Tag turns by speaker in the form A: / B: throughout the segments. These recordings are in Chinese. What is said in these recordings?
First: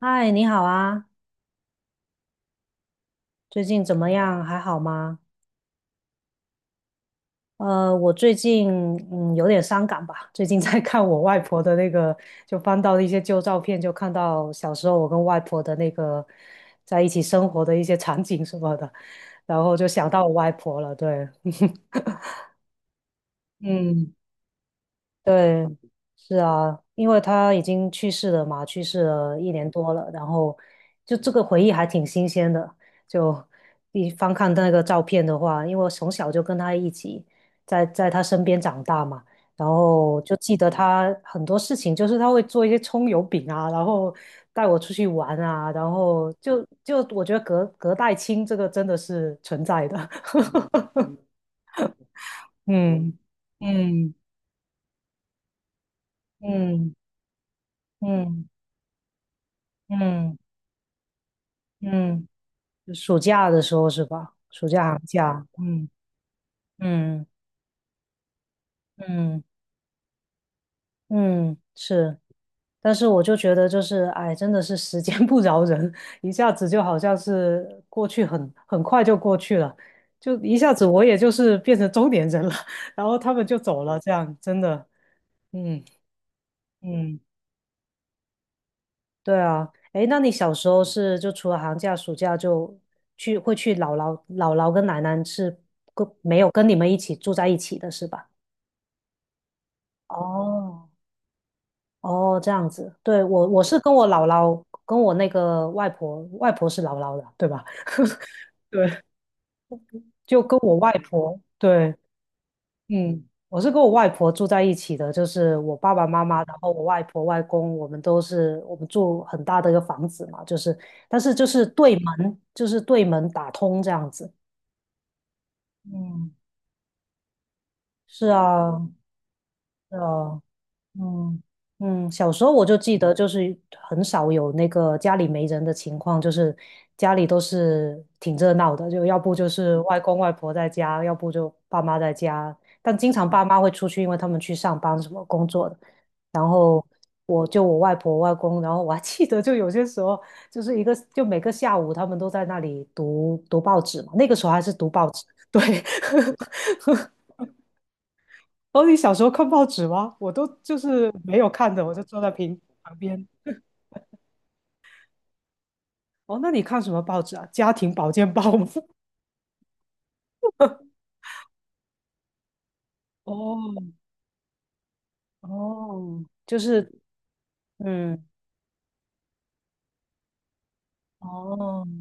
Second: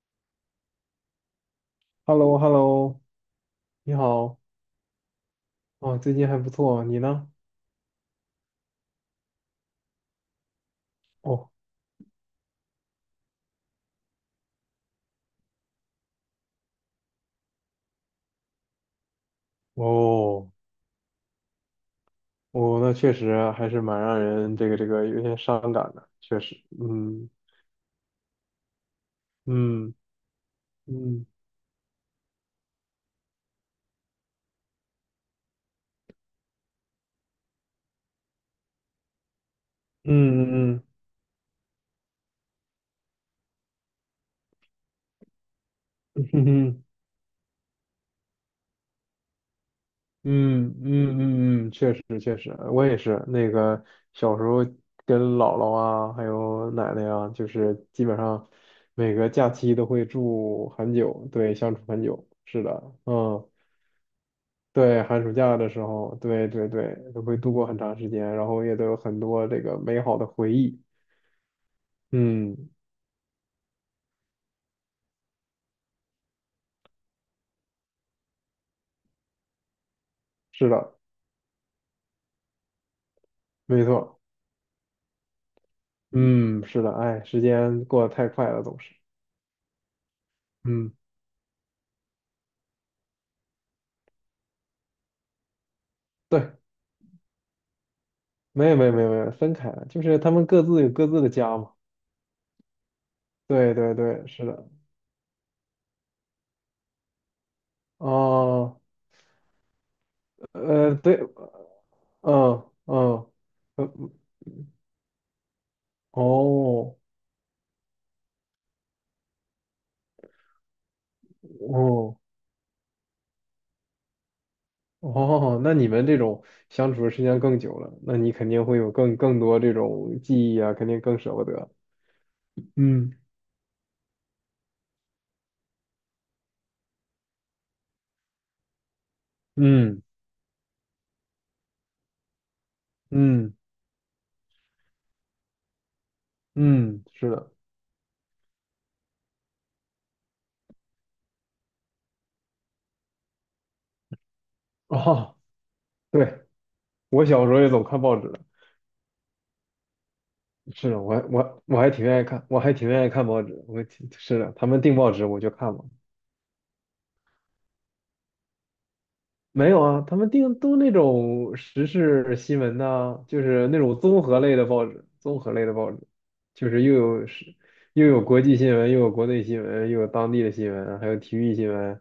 A: 嗨，你好啊，
B: h e l l o h e l l o
A: 最近怎
B: 你
A: 么
B: 好，
A: 样？还好吗？
B: 哦，最近还不错，你呢？
A: 我最近有点伤感吧，最近在看我外
B: 哦，
A: 婆的那个，就翻到一些旧照片，就看到小时候我跟外婆的那个在一起生活的一些场景什么的，然后就想到我
B: 哦，
A: 外婆了，对，
B: 哦，那确实还是蛮
A: 嗯。
B: 让人这个有点伤
A: 对，
B: 感的，
A: 是
B: 确实，
A: 啊，因为
B: 嗯
A: 他已经去世了嘛，去世了一年多
B: 嗯
A: 了，然后就
B: 嗯
A: 这个回忆还挺新鲜的。就一翻看那个照片的话，因为我从小就跟他一起在他身边长大嘛，然后就记得
B: 嗯嗯嗯
A: 他很多事情，就是他会做一些葱油饼啊，然后带我出去玩啊，然
B: 嗯
A: 后
B: 嗯
A: 我觉得隔代亲这个真的是存在的，
B: 嗯嗯，嗯嗯确实确实，我也是那个
A: 嗯
B: 小时候跟姥姥啊，还有奶
A: 嗯
B: 奶啊，就是基本
A: 嗯
B: 上每个假期都
A: 嗯
B: 会
A: 嗯嗯。
B: 住很久，对，相处很
A: 嗯
B: 久，是的，
A: 暑
B: 嗯。
A: 假的时候是吧？暑假
B: 对，
A: 寒
B: 寒暑
A: 假，
B: 假的时
A: 嗯
B: 候，对对对，都
A: 嗯
B: 会度过很长时间，然后也都有很
A: 嗯
B: 多这个美好的回忆。
A: 嗯，是。
B: 嗯，
A: 但是我就觉得，就是哎，真的是时间不饶人，一下子就好像是过去很快就过去了，就一
B: 是
A: 下子
B: 的，
A: 我也就是变成中年人了，然后他们就走
B: 没
A: 了，这
B: 错。
A: 样真的，嗯
B: 嗯，是的，
A: 嗯，
B: 哎，时间过得太快了，总是。
A: 对啊。哎，那你小时候
B: 嗯，
A: 是就除了寒假、暑假就去会去姥姥跟奶奶是跟没有
B: 对，
A: 跟你们一起住在一起的是吧？
B: 没有没有没有没有，分开了，就是他们各自
A: 哦，
B: 有各自的家嘛。
A: 哦，这样子，对，我
B: 对
A: 是跟
B: 对
A: 我姥
B: 对，是
A: 姥，
B: 的。
A: 跟我那个外婆，外婆是姥姥的，对吧？
B: 哦，
A: 对，就跟我外
B: 对，
A: 婆，对，
B: 嗯
A: 嗯，
B: 嗯，
A: 我是跟我
B: 呃
A: 外婆住在一起的，就是我爸爸妈妈，然后我
B: 哦
A: 外婆外公，我们都是我们住很大的一个房子嘛，就是，但是就是对
B: 哦，
A: 门，就是对门打通这样子。
B: 哦，那你们这
A: 嗯，
B: 种相处的时间更久了，那
A: 是
B: 你肯定会
A: 啊，
B: 有更多这
A: 是
B: 种
A: 啊，
B: 记忆啊，肯定更舍
A: 嗯
B: 不得。
A: 嗯，小时候我就记得，
B: 嗯
A: 就是很少有那个家里没人的情况，就是家里都是挺热闹的，就要不就是外
B: 嗯
A: 公外婆在家，要不就爸妈在家，但经常爸
B: 嗯
A: 妈会出去，因为他们去上班什么工作的。然后
B: 嗯，是
A: 我
B: 的。
A: 就我外婆外公，然后我还记得，就有些时候就是一个就每个下午他们都在那里读报纸嘛，那个时候还是读报纸，
B: 哦，
A: 对，
B: 对，我小时候也总看报纸的，
A: 哦，你小时候看报纸吗？我都就
B: 是的，
A: 是
B: 我还
A: 没
B: 我
A: 有
B: 还
A: 看
B: 我
A: 的，
B: 还
A: 我就
B: 挺
A: 坐
B: 愿意
A: 在
B: 看，
A: 屏
B: 我还挺
A: 旁
B: 愿意
A: 边。
B: 看报纸。我挺是的，他们订报纸我就看嘛。
A: 哦，那你看什么报纸啊？家庭保健报吗？
B: 没有啊，他们订都那种时事新闻呐、就是那
A: 哦
B: 种综合类的报纸，综合类的报纸，
A: 哦，就
B: 就是
A: 是
B: 又有时又有
A: 嗯，
B: 国际新闻，又有国内新闻，又有当地的新闻，还有体育新
A: 哦
B: 闻，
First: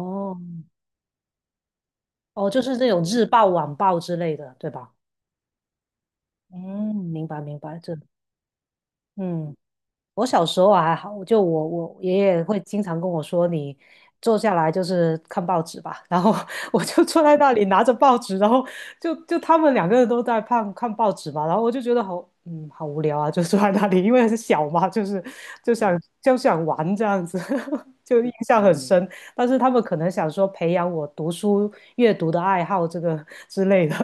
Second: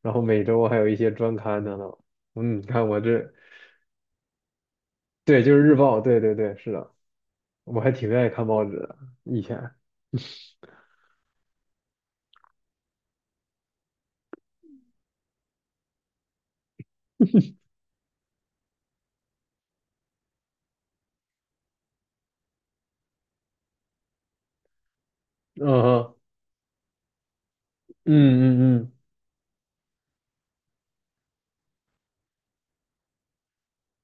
B: 然后每周还有一些专刊等等。
A: 哦，就
B: 嗯，
A: 是那
B: 看我
A: 种日
B: 这，
A: 报、晚报之类的，对吧？
B: 对，就是日报，对对对，是的，
A: 嗯，明白明白，
B: 我还
A: 这
B: 挺愿意看报纸的，以
A: 嗯。
B: 前，
A: 我小时候还好，就我爷爷会经常跟我说，你坐下来就是看报纸吧。然后 我就坐在那里拿着报纸，然后他们两个人都在看看报纸嘛，然后我就觉得好好无聊啊，就坐在那里，因为是小嘛，就是
B: 嗯
A: 就想
B: 哼，
A: 就想玩这样子，
B: 嗯
A: 就印象很
B: 嗯
A: 深。
B: 嗯
A: 嗯但是他们可能想说培养我读书阅读的爱好这个之类的，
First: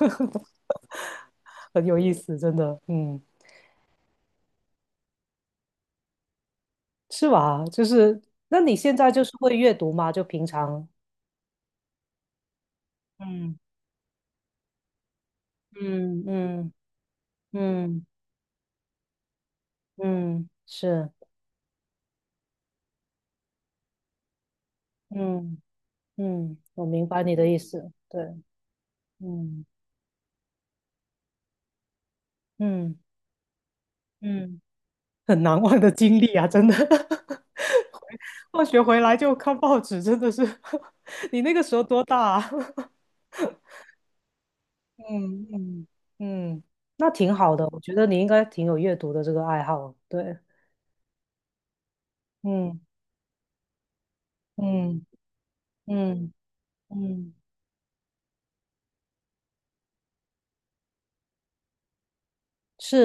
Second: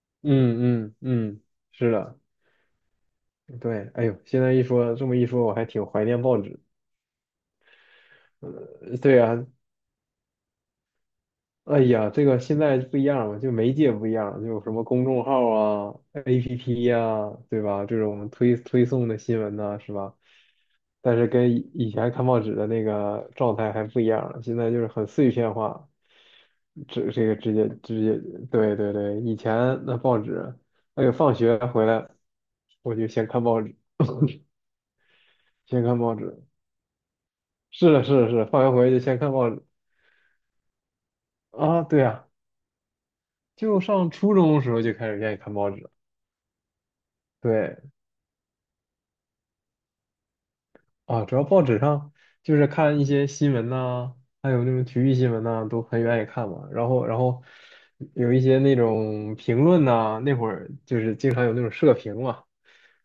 B: 嗯嗯嗯，
A: 很
B: 是
A: 有意
B: 的，
A: 思，真的，嗯。
B: 对，哎呦，现在一说这么一说，我还挺怀念报纸。
A: 是吧？就是，那你现
B: 呃，
A: 在
B: 对
A: 就是
B: 啊，
A: 会阅读吗？就平常，
B: 哎呀，这个现在不一样了，就
A: 嗯
B: 媒介不一样了，就有什么公众号啊、
A: 嗯嗯
B: APP 呀、对吧？这
A: 嗯
B: 种推送的新闻呐、是吧？
A: 嗯，是，
B: 但是跟以前看报纸的那个状态还不一样了，现在就是很碎片
A: 嗯
B: 化，
A: 嗯，我明
B: 这
A: 白
B: 这
A: 你
B: 个
A: 的
B: 直
A: 意
B: 接
A: 思，
B: 直接，
A: 对，
B: 对对对，以前
A: 嗯
B: 那报纸，哎呦，放学回来我
A: 嗯
B: 就先看报纸，
A: 嗯，很难忘
B: 先
A: 的
B: 看
A: 经
B: 报
A: 历
B: 纸，
A: 啊，真的。
B: 是的，
A: 回
B: 是的，是的，放
A: 放
B: 学
A: 学
B: 回来就
A: 回来
B: 先看
A: 就
B: 报纸
A: 看报纸，真的是。你那个时
B: 啊，
A: 候
B: 对
A: 多大
B: 啊，
A: 啊？
B: 就上初中的时候就开始愿意
A: 嗯
B: 看报纸
A: 嗯
B: 了
A: 嗯，那挺好的，
B: 对。
A: 我觉得你应该挺有阅读的这个爱好，对，
B: 啊，主要报纸上就是
A: 嗯
B: 看一些新闻呐、还有那种体
A: 嗯
B: 育新闻呐、都很愿意
A: 嗯。
B: 看嘛。然后，然
A: 嗯，
B: 后有一些那种评论呐、那会儿就是经常有那种社评嘛。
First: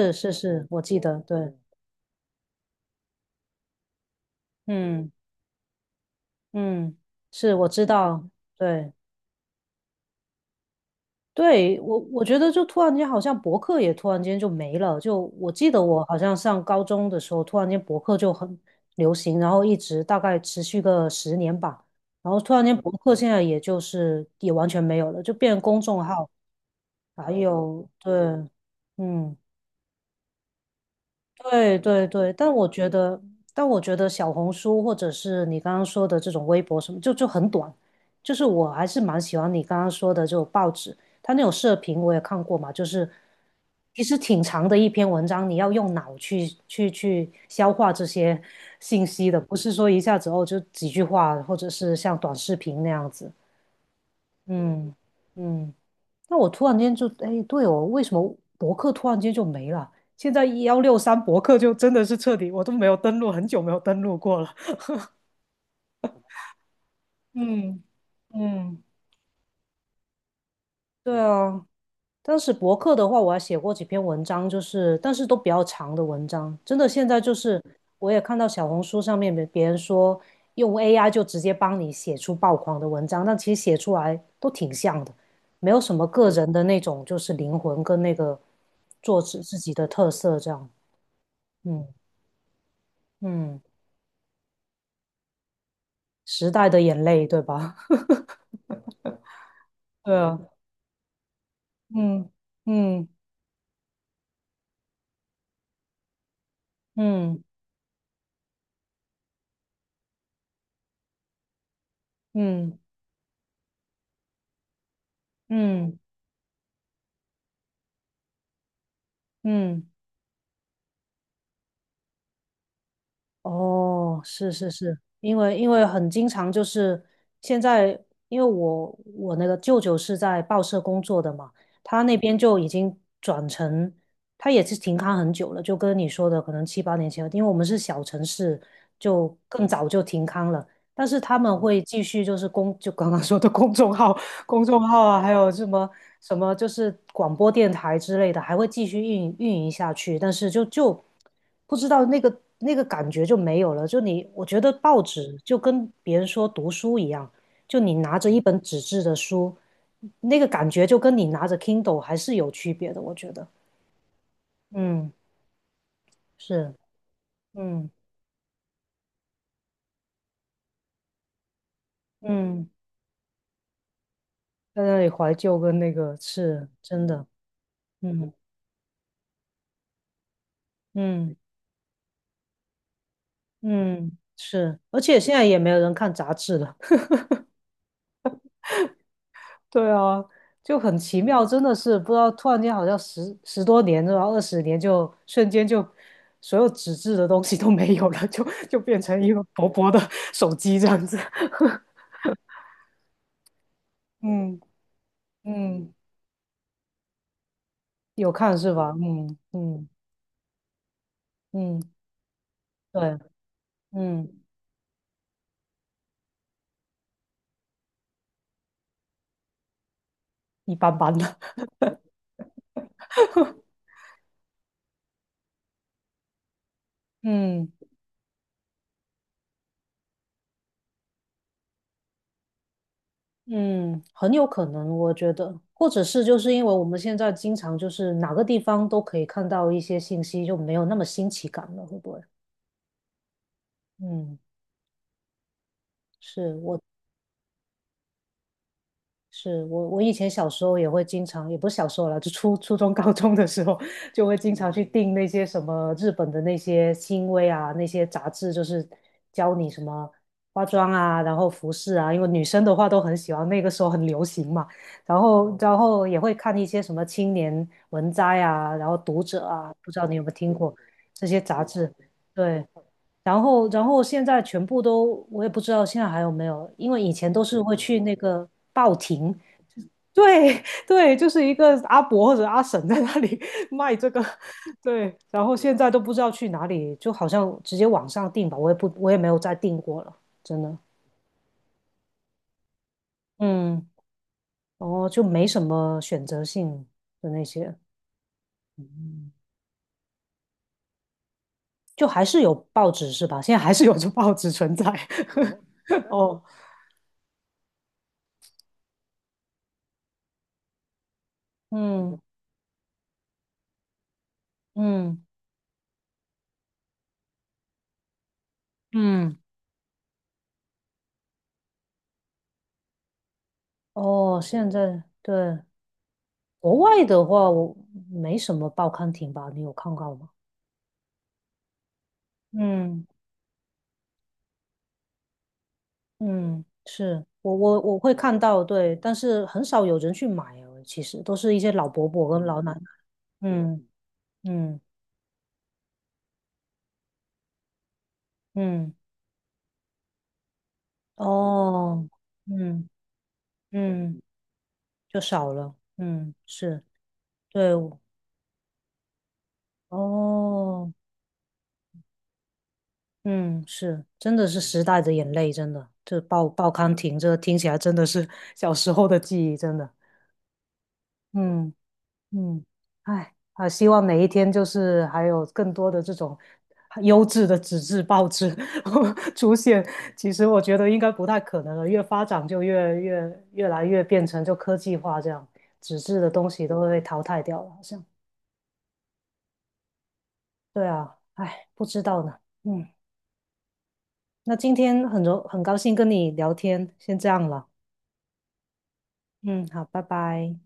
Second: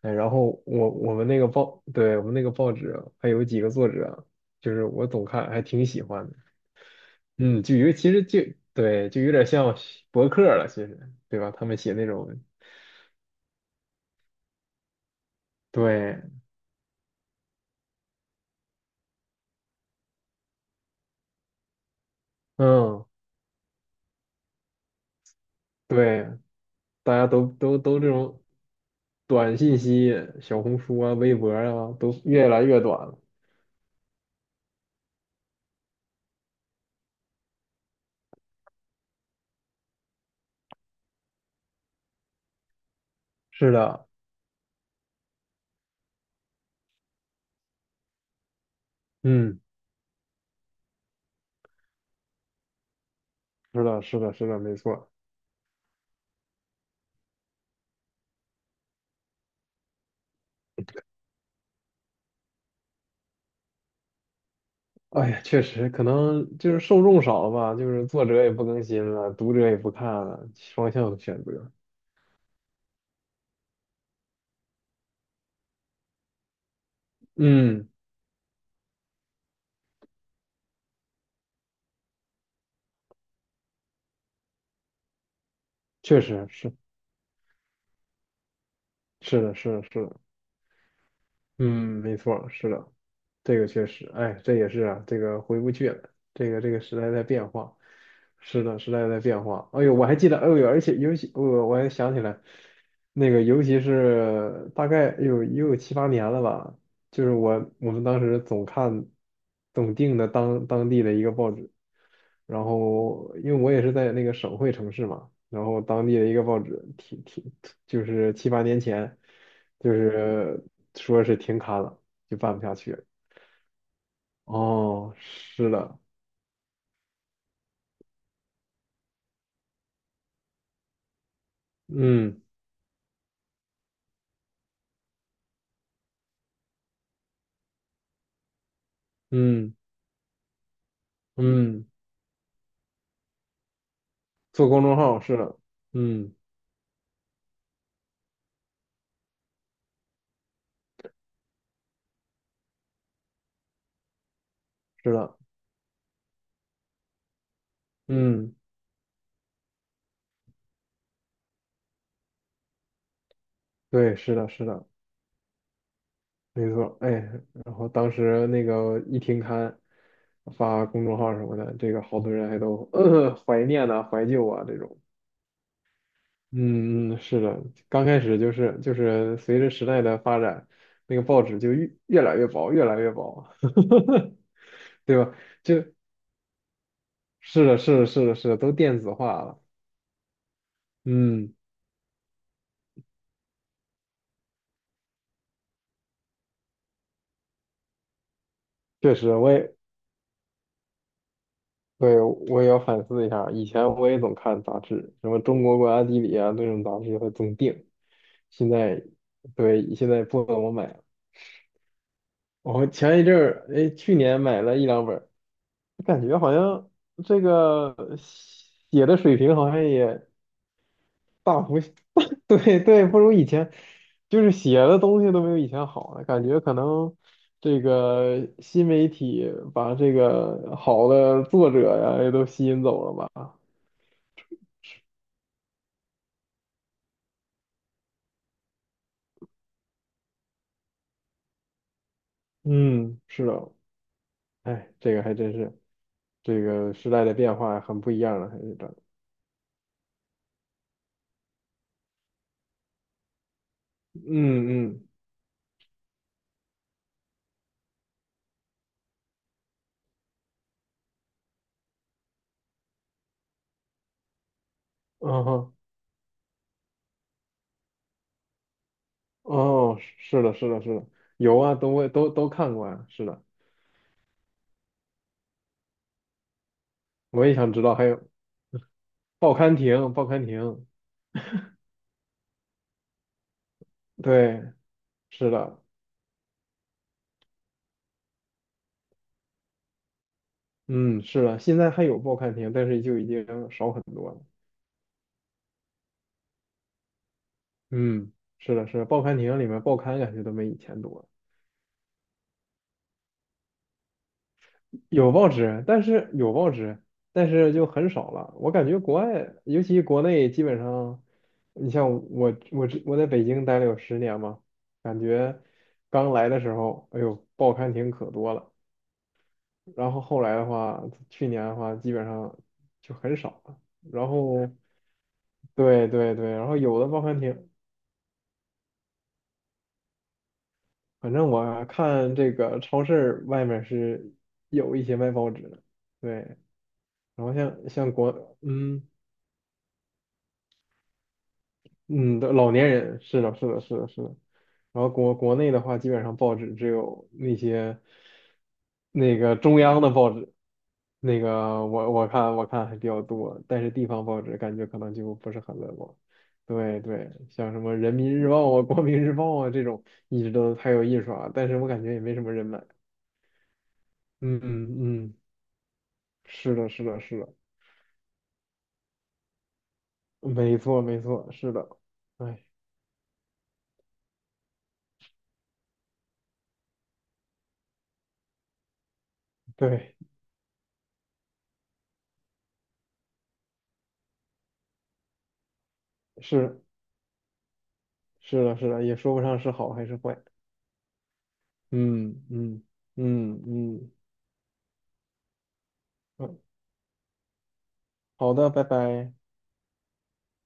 B: 哎，然
A: 是
B: 后
A: 是，我
B: 我
A: 记
B: 我
A: 得，
B: 们那个
A: 对，
B: 报，对，我们那个报纸还有几个作者，就是我
A: 嗯
B: 总看，还挺喜欢的。
A: 嗯，是
B: 嗯，
A: 我
B: 就
A: 知
B: 有其实
A: 道，
B: 就
A: 对，
B: 对，就有点像博客了，其实对吧？他们
A: 对，
B: 写
A: 我
B: 那
A: 我觉
B: 种
A: 得就突然间好像博客也突然间就没了，就我记得我好
B: 对，
A: 像上高中的时候，突然间博客就很流行，然后一直大概持续个十年吧，然后突然间博
B: 嗯，
A: 客现在也就是也完全没有了，就变成公众号，
B: 对，大家
A: 还
B: 都都
A: 有
B: 都这
A: 对，
B: 种
A: 嗯。
B: 短信息，小红书啊、微博
A: 对
B: 啊，
A: 对
B: 都
A: 对，
B: 越
A: 但
B: 来
A: 我
B: 越
A: 觉
B: 短了。
A: 得，但我觉得小红书或者是你刚刚说的这种微博什么，就很短。就是我还是蛮喜欢你刚刚说的这种报纸，它那种社评我也看过嘛，就是
B: 是
A: 其
B: 的，
A: 实挺长的一篇文章，你要用脑去消化这些 信息的，不
B: 嗯，
A: 是说一下子哦就几句话，或者是像短视频那样子。
B: 是的，是的，是的，没
A: 嗯
B: 错。
A: 嗯。那我突然间就，哎，对哦，为什么博客突然间就没了？现在163博客就真的是彻底，我都没有登录，很久没有登录过了。
B: 哎呀，确实，可能就是受众少了吧，
A: 嗯
B: 就是作者也不
A: 嗯
B: 更新了，读者也不看了，双
A: 对
B: 向选
A: 啊，
B: 择。
A: 当时博客的话，我还写过几篇文章，就是但是都比较长的文章。真的，现在就是
B: 嗯，
A: 我也看到小红书上面别人说用 AI 就直接帮你写出爆款的文章，但其实写出来都挺像的，没有什么
B: 确
A: 个
B: 实
A: 人的
B: 是，
A: 那种就是灵魂跟那个作
B: 是
A: 者
B: 的，
A: 自
B: 是
A: 己
B: 的，
A: 的
B: 是
A: 特
B: 的，
A: 色这样。嗯
B: 嗯，没错，是的。这
A: 嗯，
B: 个确实，哎，这也是啊，这个回不去了，这
A: 时
B: 个
A: 代
B: 这个
A: 的眼
B: 时代在
A: 泪，对
B: 变化，
A: 吧？
B: 是的，时代在变化。哎呦，我
A: 对
B: 还记得，
A: 啊，
B: 哎呦，而且尤其我还想起
A: 嗯
B: 来，
A: 嗯
B: 那个尤其是大概有也有七八年了吧，就是
A: 嗯
B: 我们当时总看总订的当地的一个报纸，然
A: 嗯
B: 后因为我也是在那个省会城市嘛，然后
A: 嗯
B: 当地的一个报纸挺就是七八年前，
A: 嗯，
B: 就是说是停刊了，就办不下去了。
A: 哦，是是是，
B: 哦，
A: 因为因
B: 是
A: 为
B: 的，
A: 很经常就是现在，因为我那个舅舅是在报社工作的嘛，他那边
B: 嗯
A: 就已经转成，他也是停刊很久了，就跟你说的可能7、8年前，因为我们是小城市，就更
B: 嗯
A: 早就停刊了。但是他们会
B: 嗯，
A: 继续就是公，就刚刚说的公众号、公
B: 做公
A: 众
B: 众
A: 号
B: 号
A: 啊，还
B: 是
A: 有
B: 的，
A: 什么
B: 嗯
A: 什么就是广播电台之类的，还会继续运营下去。但是不知道那个感觉就没有了。就你，我觉得报
B: 是
A: 纸
B: 的，
A: 就跟别人说读书一样，就你拿着一
B: 嗯
A: 本纸质的书，那个感觉就跟你拿着 Kindle 还是有区别的。我觉得，
B: 对，是的是的，
A: 嗯，
B: 没
A: 是，
B: 错，哎，然后
A: 嗯
B: 当时那个一停刊发公众号什么的，这个好多人还
A: 嗯，
B: 都、怀念呢，怀旧啊这
A: 在那
B: 种，
A: 里怀旧跟那个是真
B: 嗯嗯，
A: 的，
B: 是的，刚开
A: 嗯
B: 始就是就是随着时代的发展，那个
A: 嗯。
B: 报纸就越来越薄，越来越薄，
A: 嗯，是，而
B: 对
A: 且
B: 吧？
A: 现在也没有人看杂志了。
B: 是的是的是的是的，都电子化了，
A: 对啊，就很奇妙，
B: 嗯，
A: 真的是不知道，突然间好像十多年，然后20年就瞬间就所有纸质的东西都没有了，就变
B: 确
A: 成一
B: 实
A: 个
B: 我
A: 薄
B: 也。
A: 薄的 手机这样子。
B: 对，我也要反思一下。以前我也总
A: 嗯
B: 看杂志，什么《中国国
A: 嗯，
B: 家地理》啊，那种杂志会总订。
A: 有看
B: 现
A: 是吧？
B: 在，
A: 嗯嗯
B: 对，现在不怎么买了。
A: 嗯，
B: 我
A: 对，
B: 前一阵儿，哎，去
A: 嗯，
B: 年买了一两本儿，感觉好像这个写的水平好像也
A: 一般般的。
B: 大 幅，对对，不如以前，就是写的东西都没有以前好了。感觉可能
A: 嗯。
B: 这个新媒体把这个好的作者呀也都吸引走了吧。
A: 嗯，很有可能，我觉得，或者是就是因为我们现在经常就是哪个地方都可以看到一些信息，就没有那么新奇感了，会不会？
B: 嗯，是的，
A: 嗯，
B: 哎，这个还真是，
A: 是
B: 这
A: 我
B: 个时代的变化很不一样了，还是这，
A: 是我，我以前小时候也会经常，也不是小时候了，就初中、高中的时候，就会经常去
B: 嗯嗯，
A: 订那些什么日本的那些新威啊，那些杂志，就是教你什么化妆啊，然后服饰啊，因为女生的话都很喜欢，那个时候很流行嘛。然
B: 嗯
A: 后，
B: 哼，
A: 然后也会看一些什么青年文摘啊，然后读者啊，不
B: 哦，
A: 知道你有没有
B: 是
A: 听
B: 的，是
A: 过
B: 的，是的，
A: 这些
B: 有
A: 杂
B: 啊，
A: 志？
B: 都会都都
A: 对。
B: 看过啊，是
A: 然
B: 的，
A: 后，然后现在全部都，我也不知道现在还有没有，因为以前都
B: 我也
A: 是
B: 想
A: 会
B: 知道，
A: 去
B: 还
A: 那
B: 有
A: 个报亭，
B: 报刊亭，报刊
A: 对
B: 亭，
A: 对，就是一个阿伯或者阿婶在那里 卖这个，
B: 对，
A: 对，然
B: 是
A: 后现
B: 的，
A: 在都不知道去哪里，就好像直接网上订吧，我也不，我也没有再订过了，真的，
B: 嗯，是的，现在还有报刊亭，但是就已经
A: 嗯，
B: 少很多了，
A: 哦，就没什么选择性的那些，
B: 嗯，是的，是的，报刊亭里面报刊感觉都没以前多了。
A: 就还是有报纸是吧？现在还是有这报纸存在，
B: 有报纸，但 是
A: 哦，
B: 有报纸，但是就很少了。我感觉国外，尤其国内，基本上，你像
A: 嗯
B: 我，我在北京待了有10年嘛，感
A: 嗯
B: 觉刚来的时候，哎呦，报刊亭可多了。
A: 嗯，
B: 然后后来的话，去年的话，基本上就很少了。然
A: 哦，
B: 后，
A: 现在对
B: 对对对，然后
A: 国
B: 有
A: 外
B: 的报
A: 的
B: 刊
A: 话，
B: 亭，
A: 我没什么报刊亭吧？你有看到吗？
B: 反正我看这个超
A: 嗯。
B: 市外面是有一些卖报纸的，对。
A: 嗯，是
B: 然后
A: 我我
B: 像
A: 我
B: 像
A: 会看
B: 国，
A: 到，对，
B: 嗯。
A: 但是很少有人去买哦，其实都是一些老伯伯
B: 嗯，
A: 跟
B: 的
A: 老
B: 老
A: 奶奶。
B: 年人是的，是的，
A: 嗯
B: 是的，是的。
A: 嗯
B: 然后国内的话，基本上报纸只有那些
A: 嗯，
B: 那个中央的报纸，那个
A: 哦，
B: 我看
A: 嗯
B: 还比较多，但是地
A: 嗯，
B: 方报纸感觉可能
A: 就
B: 就不
A: 少
B: 是
A: 了。
B: 很乐观。
A: 嗯，是，
B: 对对，
A: 对，
B: 像什么人民日报啊、光明日报啊这种，一直都还
A: 哦，
B: 有印刷，但是我感觉也没什么人买。
A: 嗯，是，真的
B: 嗯
A: 是时代的
B: 嗯
A: 眼
B: 嗯，
A: 泪，真的，这报报
B: 是的，
A: 刊
B: 是
A: 亭，
B: 的，
A: 这
B: 是的，
A: 听起来真的是小时候的记忆，真的。
B: 没错没错，
A: 嗯。
B: 是的，
A: 嗯，
B: 哎，
A: 哎，啊，希望每一天就是还有更多的这种优质的纸质报纸 出现。
B: 对，
A: 其实我觉得应该不太可能了，越发展就越来越变成就科技化这样，纸质的东西
B: 是
A: 都会被淘汰掉了，好像。
B: 是的，是的，也说不上是好还是坏。
A: 对啊，哎，不知道
B: 嗯
A: 呢。
B: 嗯
A: 嗯，
B: 嗯嗯，
A: 那今天很高兴跟你聊
B: 嗯
A: 天，先这样了。
B: 好的，拜拜。
A: 嗯，好，拜拜。